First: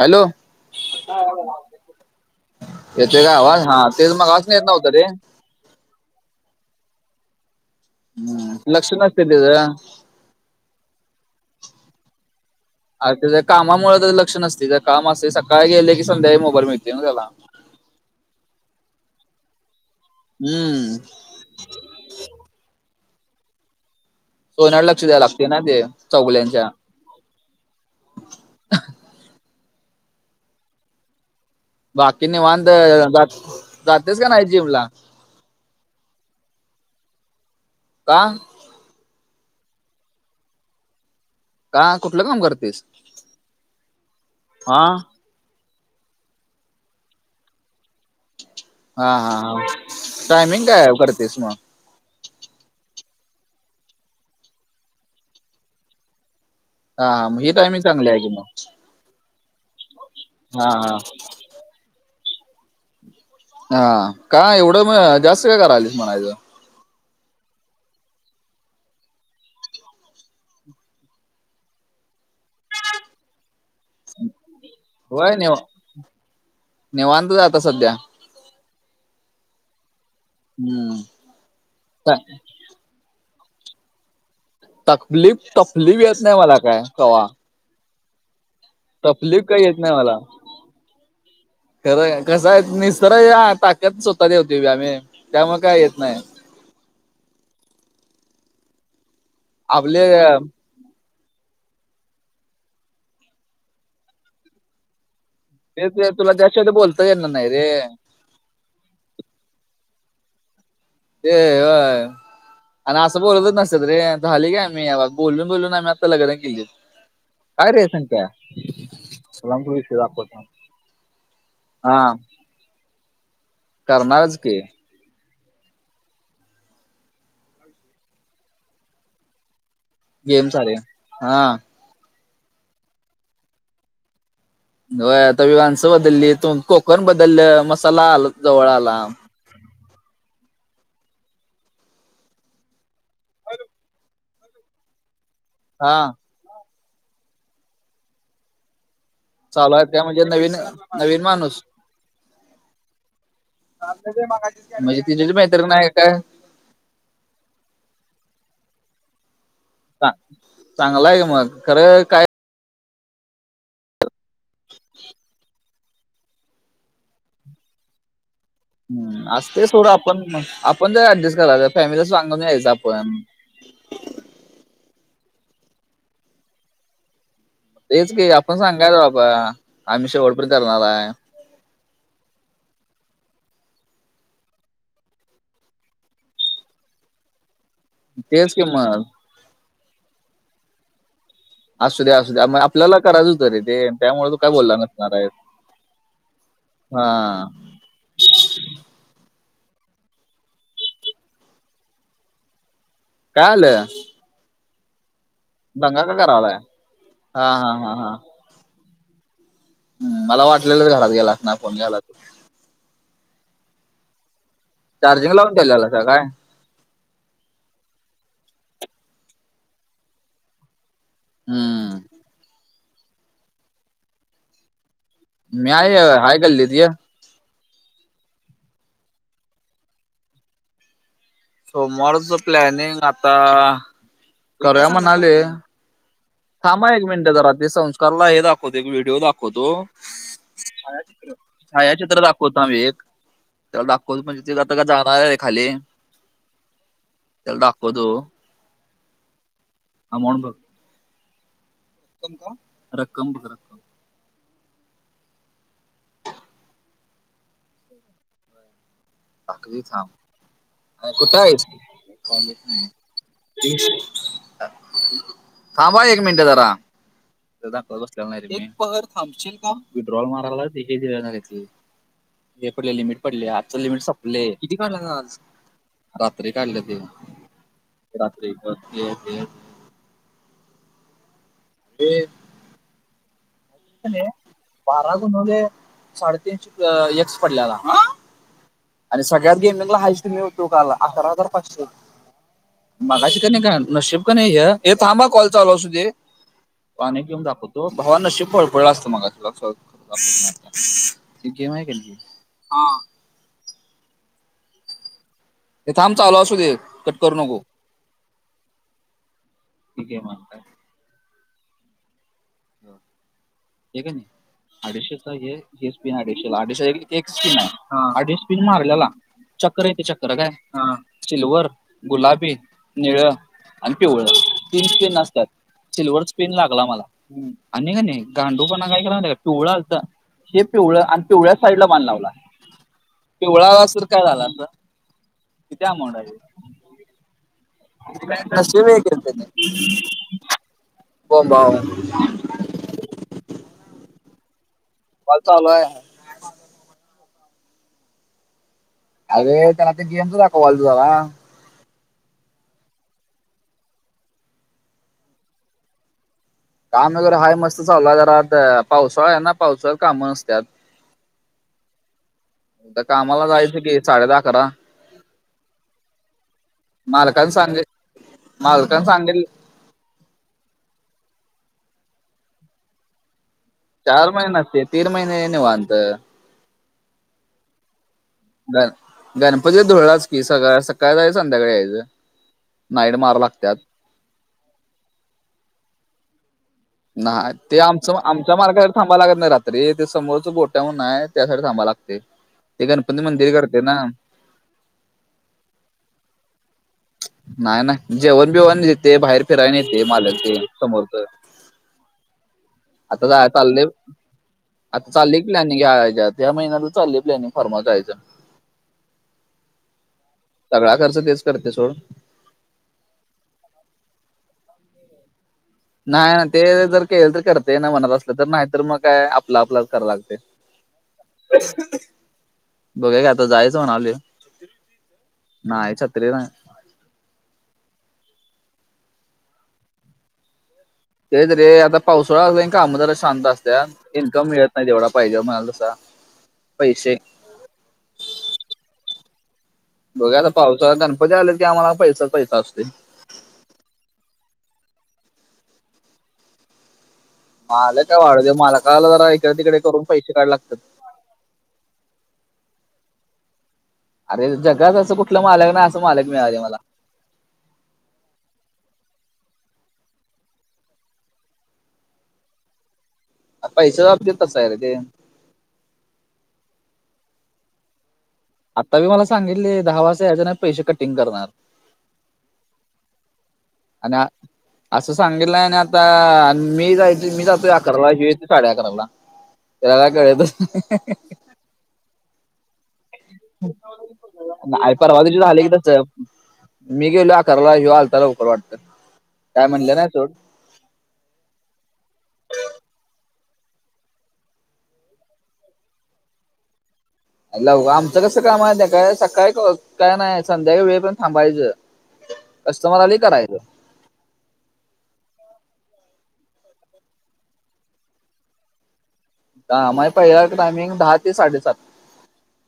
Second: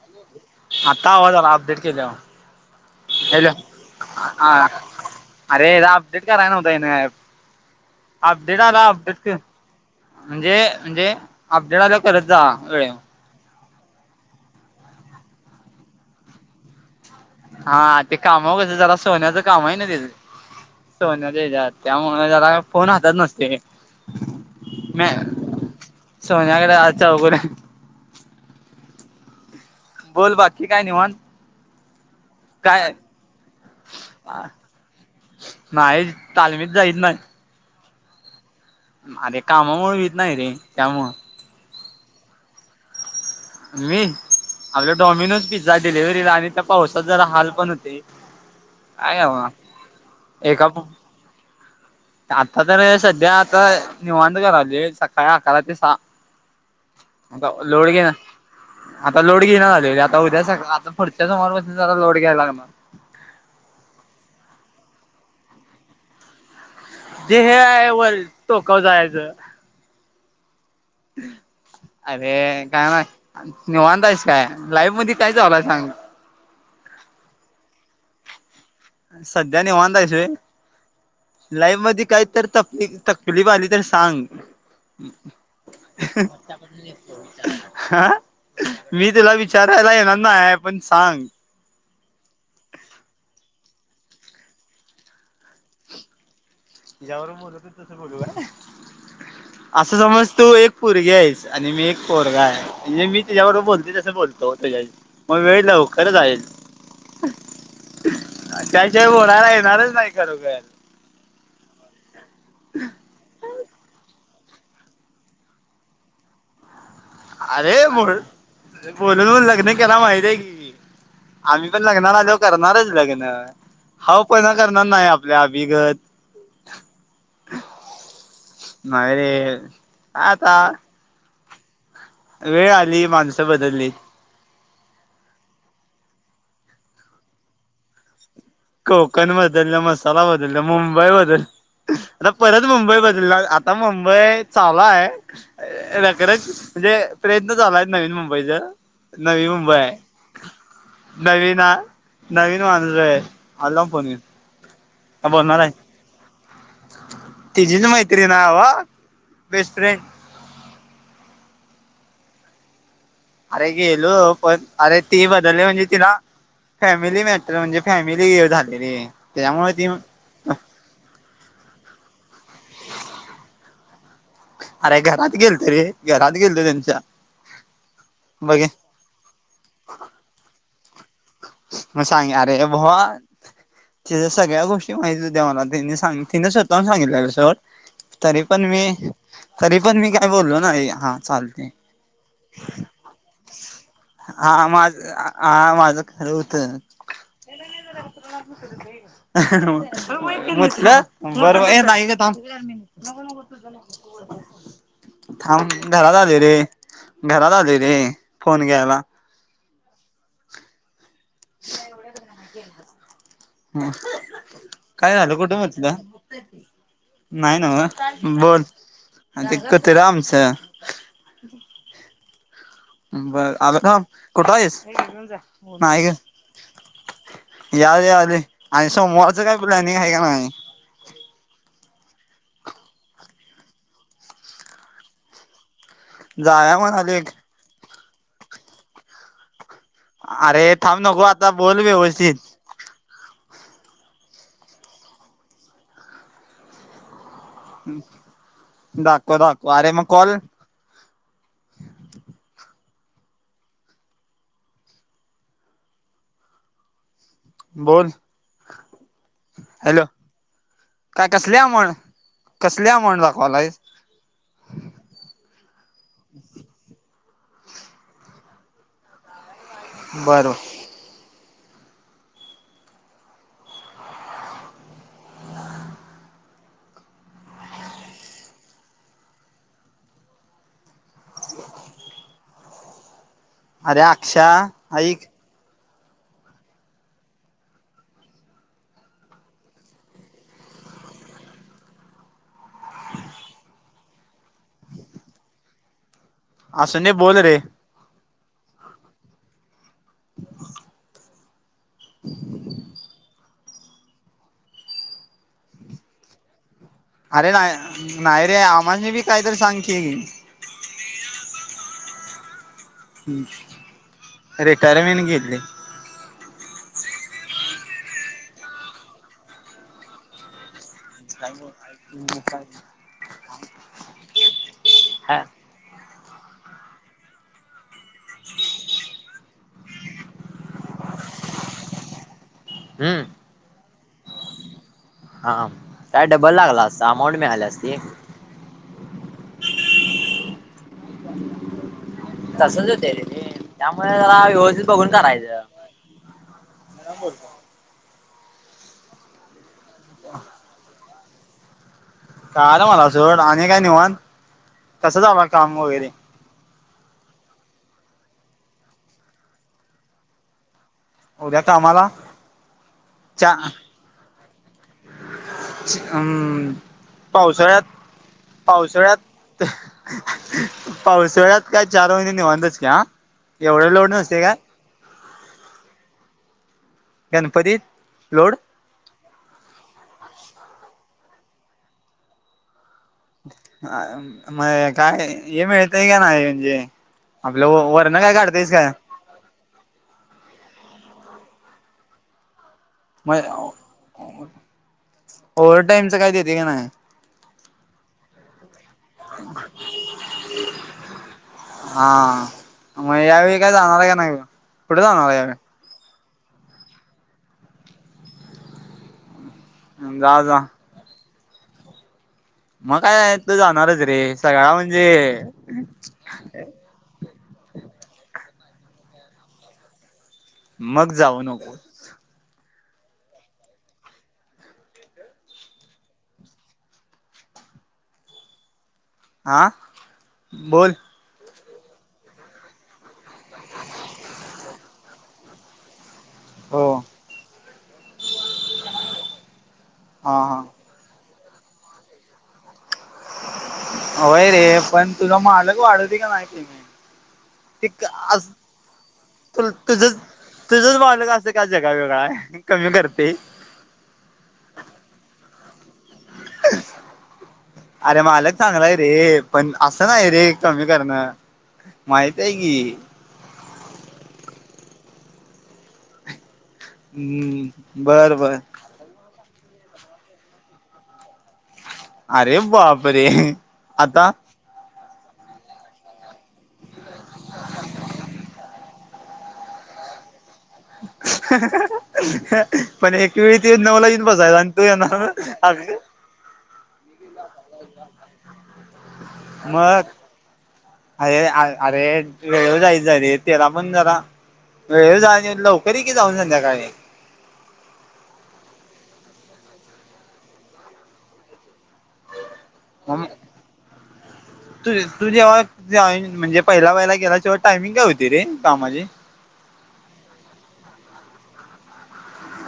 Hello आंता आवांज आंला अपडेट केल्यांवरं येतो कायं आवांज हां तेचं मंग गांशी येतं नव्हतं रे अरेदा अपडेट करां नं होतांय हम्म. अपडेट आं लक्ष अपडेट नसते कां त्याचं म्हंणजे अपडेट आल्यां करतं जां अं कामांमुळे त्यां लंक्ष नसते त्यां कामं असे सकाळीं गेले की संध्याळी मोबाईल मिळते नां त्यांला हां ते कांम कसं त्यांला सोन्याचं कामंही नां त्यांचं हम्म सोन्या त्यांच्यात त्यामुळें जरां फोन हातांत नसते सोनळं लंक्ष द्याय लागते नां ते चौघुल्यांच्या चौगुले बोलं बाकी कायं निवांत बाकीनी निवांत काय जातेस कां नाहीं जीम लां नाहीं तालंमीत जाईचं नाहीं कां आरे कामांमुळे वीेत नाहीं रे त्यामुळं कां कुठलं कामं करतेसं मी आपल्या डॉमिनोज पिझ्झा डिलेिव्हरीला आणि त्यां पावसांत जरां हालं पणं होते हां काय हां नव्ह. हां टायमिंग कायं आंता तरं संध्या आंता निवांत कराले सकाळीं अकरा ते सहा हा हा मग आंता ही टायमिंग लोड चांगली घेना आहे की मग आंता लोड घेना झाले आंता उद्यां स हा हा आंता पुढच्यां समोर लोड घ्यायला कां मंग हां कां एवढं मं जास्तं कायं करालीस म्हणायचं जे हे आहे वरं टोकांवर जायचं अरे कायं नीवांतायसं कायं लाईव मध्यें कायं लाईव्ह मध्यें कायं होय चालूं निवा आहे सांग निवांत जांता संध्या संध्या निवांत आहेस रे हम्म लाईव्ह मध्यें काय कांहींतरी ते ली आली तरं सांग तकलीफ तकलीफ येतं नाहीं मलां कायं कवांहा मी तिला काय येत नाही विचारांयला मला येणारं नाहीं आहे पणं सांग खरं कसं आहे निसतरं ताकद स्वंतःला तवती आमे त्यांमुळे कायं येतं नाहीं वरतं ते बघं असं आपले समजं तो एक पोरंगी आहेस आणि मी एक पोरंगा आहे म्हणजे मी तीच्या्याबरोबर बोलते तसं बोलतो त्यांच्या शी ते तुलां जास्तं बोलतां येणारं नाहीं रे त्यांच्यात होणांरला येणारं चं नाहीं खरोखरं ते होयं आणि असं बोलतं चं नसतं तं रे झाले कां आम्हीं बोलूंन बोलूंन आम्हीं आंता लग्नं केली काय अरे रे संख्या बोलं बोलूंन सलाम तू लग्नं विषय केलां महिती आहे दाखवतो की आम्हीं पणं हा लग्नां आलो करणारं चं लग्नं हां करणारच पणं की करणारं नाहीं अभिगतं नाहीं रे गेम सारे हां वेळं आंली माणसं बदलली हो आंता माणसं बदलली तो कोंकण बदललं मसांला कोंकण बंदल नां मसांला बंदलला मुंबई बंदल आंता परंत मुंबई बदलणारं आंता मुंबई चालां आहे हा खरंच म्हणजे प्रयंत्न चालांय नवीन मुंबईचाँ नवी चालू मुंबई आहेत काय म्हणजे नवीन नवीन माणूस आ नवीन माणूस आय. म्हणजे तिझच बोलणार आहे मैत्र आय का काय? तिचीच मैत्रीण आय वा, बेस्ट फ्रेंड. चांगला आयका मग? खरं काय अरे गेलो पण, अरे ती बदली म्हनजे तीला फॅमिली मॅटर म्हणजे फॅमिली झाल. असतय सोड, मग आपण आपण जरा ऍडजस्ट करायच फॅमिलीला सांगून यायचं आपण. अरे घरात गेलतो रे, घरात गेलतो त्यांच्या. तेच की, आपण बघे सांगायच बाबा आम्ही शेवट पर्यंत करणाराय. म सांग अरे भावा तिज्या सगळ्या गोष्टी माहिती होत्या मला त्यांनी सां तिने स्वतःहून सांगितल्यालं सोड. तरी तेच की पण मी, मग तरी पण मी काय बोललो नाही हा चाल असूद्या असूद्या मग आपल्याला करायचं हुतं रे ते, त्यामुळे तू काय हा बोलला माझ नसणार आयस. हा माझं [inaudible] म्हटलं बरं ए नाही ग थांब. नगो नगो काय तुझ आलं नको तू बोलतोयस. थांब दंगा का घरात आलूय करावलाय रे, हा घरात हा आलूय हा रे, हा फोन घ्यायला. मला वाटलेलंच घरात गेला आसनार फोन घ्याला. हम्म, काय चार्जिंग झालं लावून कुठं ठेवलेला मुतला? का काय नाय न्हव बोल आर ते कूत्र आमचं. हम्म. बर आलो थांब कुठं आयस? मी हाय हाय गल्लीत य. यालूय यालूय, आणि सोमवारचं काय प्लॅनिंग हाय का नाय? सोमवारच प्लॅनिंग आता करूया म्हणालूय. जाया थांबा हा एक म्हणाले मिनिटं जरा ते संस्कारला हे दाखवतो व्हिडीओ दाखवतो. अरे थांब नको छायाचित्र, आता बोल छायाचित्र व्यवस्थित दाखव थांब एक त्याला दाखवतो म्हणजे ते आता का जाणार आय खाली. त्याला दाखवतो दाखव दाखव अरे मग कॉल आमाऊंट बघ. रक्कम बघ. बोल. [unintelligible] हॅलो थांब. काय कुठ कसले हाईस? अमाऊंट कसले अमाऊंट दाखवालायस थांब हा एक मिनट जरा. ते दाखवत बसलेला नाय रे मी, एक पहर थांबशील का? विड्रॉल बर माराला हे दिना झाल्याती हे पडले लिमिट पडलिया आजच लिमिट सप लय, किती काढलासा आज? रात्री काढल्याते. रात्री म [unintelligible] [inaudible] हे अरे अक्षा बारा ऐक गुणुले साडेतीनशे एक्स पडल्याला. आणि सगळ्यात गेमिंगला हाईस्ट मि होतो काल अकरा हजार पाचशे, मगाशी क नी काल नशीब क नाय ह्य ए थांब हं कॉल चालू असू दे असू दे पाणी बोल पिऊन रे दाखवतो. तो भावा नशीब फळपळल असत मगाशी. ती गेम हाय [unintelligible] ये थांब चालू असू दे करू अरे नको नाही, नाही रे, आमासनी बी कायतरी सांग की. ही गेम आहे काय हे रिटायरमेंट गेतलय. न अडीचशेला, अडीश एक स्पिन आहे, अडीचशपिन मारलेला. चक्कर येतय, चक्कर काय, हां. सिल्वर, गुलाबी, निळं आणि पिवळ तीन तीन हा असत्यात. सिल्ववरर पिन लागला मला. आणि का नाही गांडूपणा काय केला नाही का पिवळा आलता हेे पिवळा आणि पिवळ्या साईड ला बान लागला हम्म पिवळा्या सर काय झालं हा काय डबल लागला असता अमाऊंट मिळाली असती. [unintelligible] बोबबोब. तसंच होतय रे त्यामुळे जरा व्यवस्थित बघून कॉल करायचं. चालू आहे अरे त्याला ते गेमच दाखवलंतो जरा कळालं मला सोड आणि काय निवांत कसं झालं काम वगैरे काम वगैरे हा मस्त चालला तर आता पावसाळळा आहे ना पावसाळ कामं नसत्यात. उद्या कामाला कामाला चा जायचं की साडे दहा अकरा अम् मालकानं पावसाळ्यात सांगित मालकानं सांगितलं पावसाळ्यात पावसावळ्यात काय चार महिने निवांतच कि आ चार महिन नसतंय तीन महिने निवात. गणपतीत लोड गण गणपती धुळळाच की सकाळी सकाळी जायच संध्याकाळी यायचं. नाईड मार म काय हे मिळतय का नाही म्हणजे, नाही ते आपलं ते आमच वरण काय आमच्या काढतायस मार्गावर काय थांब थां लागत नाही रात्री ते समोरच गोट्याून म्हणून आहे त्यासाठी थांबा लागतय. म ओवर्हर टाईमच काय देतंय की नाही? नाही नाही, जेवण बिवण देते बाहेर फिरायला नेतय मालक ते समोरच. हा मग आता या जा वेळी कुठं जाणार आहे का नाही मग कुठं जाणार यावेळी? घ्याच्या ह्या महिन्यात चालले प्लनि फर्माचचायचं जा जा. सगळा खर्च तेच करते सोड. मग काय तू जाणारच रे सगळा म्हणजे, नाही ना ते जर केलं तर करतय ना मनात असलं तर नाहीतर मग काय आपला आपला करां लागतय मग जाऊ नको. बघुऊया कि आता जायच म्हणालोय नाही छत्री नाही. आा बोल तेच रे आता पावसाळाय काम जरा सुस शांत असत इन्कम मिळत नाही तेवढा पाहिजे म्हणाल तसा हो पैसे हा बघुया आता हा पावसाळा गणपती आल्या की आम्हाला पैसा पैसा असतोय. होय रे पण तुला मालक वाढवतोय कय नाही पेमेंट? त मालक काय वाढू दे मालकाला जरा इकडे तु तिकडे तुझ करून पैसे काढायला लागतात. तुझच बालक असं काय जगा वेगळा आहे कमी करतय. अरे जगात असं कुठलं मालक नाही असं मालक मिळालय मला. अरे मालक चांगलाय रे पण असं नाही रे कमी कर णं माहती आहे की आरे पैसाच्या बाबतीत तस हाय रे ते हम बर बर आता बी मला सांगितलय दहा वाजता यायच नाही पैसे कटिंग करणार अरे बाप रे आणि आता असं सांगितलाय आणि आता मी जायच मी जातोय अकराला ह्यो येतोय साडे अकराला त्याला काय कळतच नाय पण एक वेळी त्यो नऊला येऊन बसायला आणि तू नाही येणार परवा म दिवशी झालं की अकरा तसं मी गेलो आकाराला ह्यो आलता लवकर वाटत काय म्हटलं नाही मग सोड अरे अरे तू वेळेवर जाईत जा रे त्याला पण जरा वेळ जायचं आणि लवकर ये की जाऊन संध्याकाळी आरे लव आमचं कसं काम हाय माहिती काय सकाळी काय नाही संध्याकाळी वेळपर्यंत थांबायचं कस्टमर आल की मग करायचं तू तू जेव्हा जॉइन म्हणजे पहिला पहिला गेलास तेव्हा टायमिंग काय होती रे कामाची दहा माझ पहिल्याच टायमिंग दहा ते साडेसात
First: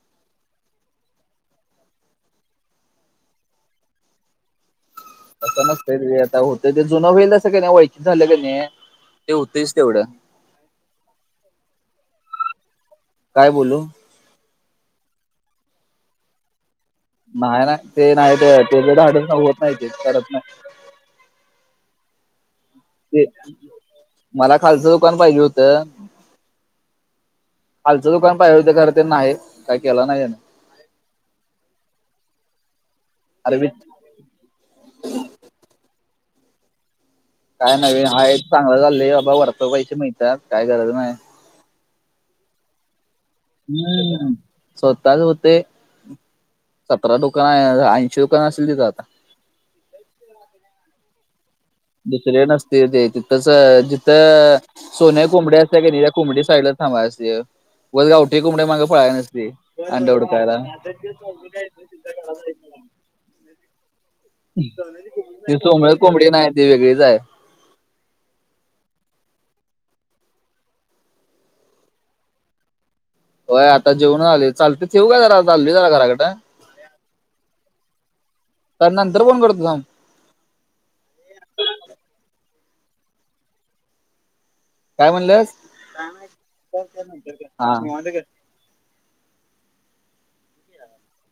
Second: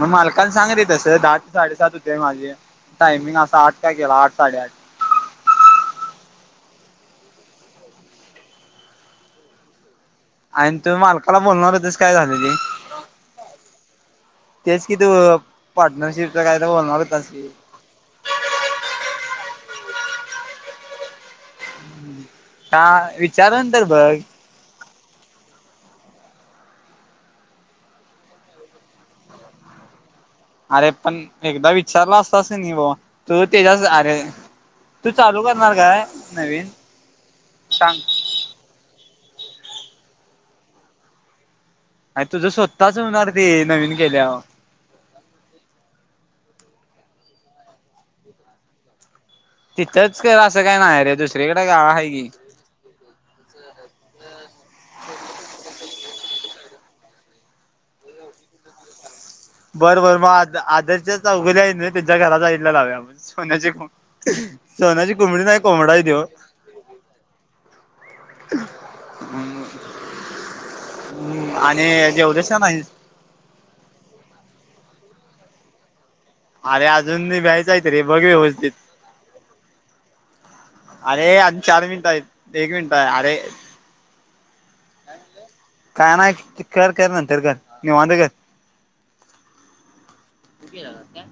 म मालकाला सांग रे तसं दहा ते साडेसात होते माझे टायमिंग असा आठ काय केला आठ साडेआठ तसं नसतंय रे आता होतंय ते जुनं व्हयलं असं कनय वाळकीच झालं कनय ते होतयच तेवढं आणि तु मालकाला बोलणार होतास काय झाल ते काय बोलू तेच का तू पार्टनरशिपच काय तर बोलणार हुतास नाही नाही ते नाही ते त्याच धाडस काय होत नाही ते करत नाही का ते विचारून तर बघ मला खालचं दुकान पाहिजे हुतं खालचं दुकान पाहिजेल हुतं खर ते नाही काय केला नाही त्यानं अरे पण एकदा विचारला असतास कनय भावा तुझं अरे वित- त्येच्याज अरे चालू करणार काय नवीन काय सांग नवीन हाय हेच चांगलं चाललंय बाबा वरच पैसे मिळत्यात काय गरज नाही आणि तुझं स्वतच होणार ते नवीन हम्म केल्यावर स्वतःच हुतय सतरा दुकान आहे ऐंशी दुकान असेतील तिथं आता तिथंच कर असं काय नाही हाय रे दुसरीकड दुसरीकडं गाळा आहे की दुसऱ्याकडं [inaudible] [inaudible] तसं जिथं सोन्यची कोंबडी असत्या कनय त्या कोंबडीच्या साईडलाच थांबायाचं असतय उगाच गावठी कोंडीच्या माग पळायच नसतय बरं बर मग आ आदेशच्या चौघजन आहेत कनय त्यांच्या घरा साईटला लावया आपण सोन्याची कोंबडी सोन्याची ती नाही कोंबडा सोन्याची आहे त्यो कोंबडी नाही ती वेगळीच आहे हम. हम आणि जेवलास का नाहीस होय आता जेवूनच आलोय चालतय ठेऊ का जरा चालोय जरा घराकडं अरे अजून निघायचं आहेत रे बघ यवस्तीत तर नंतर फोन करतो थांब अरे आजुन चार मिनिट आहे एक मिनिट आहे अरे काय म्हणलंस काय नाही कर कर नंतर कर हा. निवांत कर फोन केलालास काय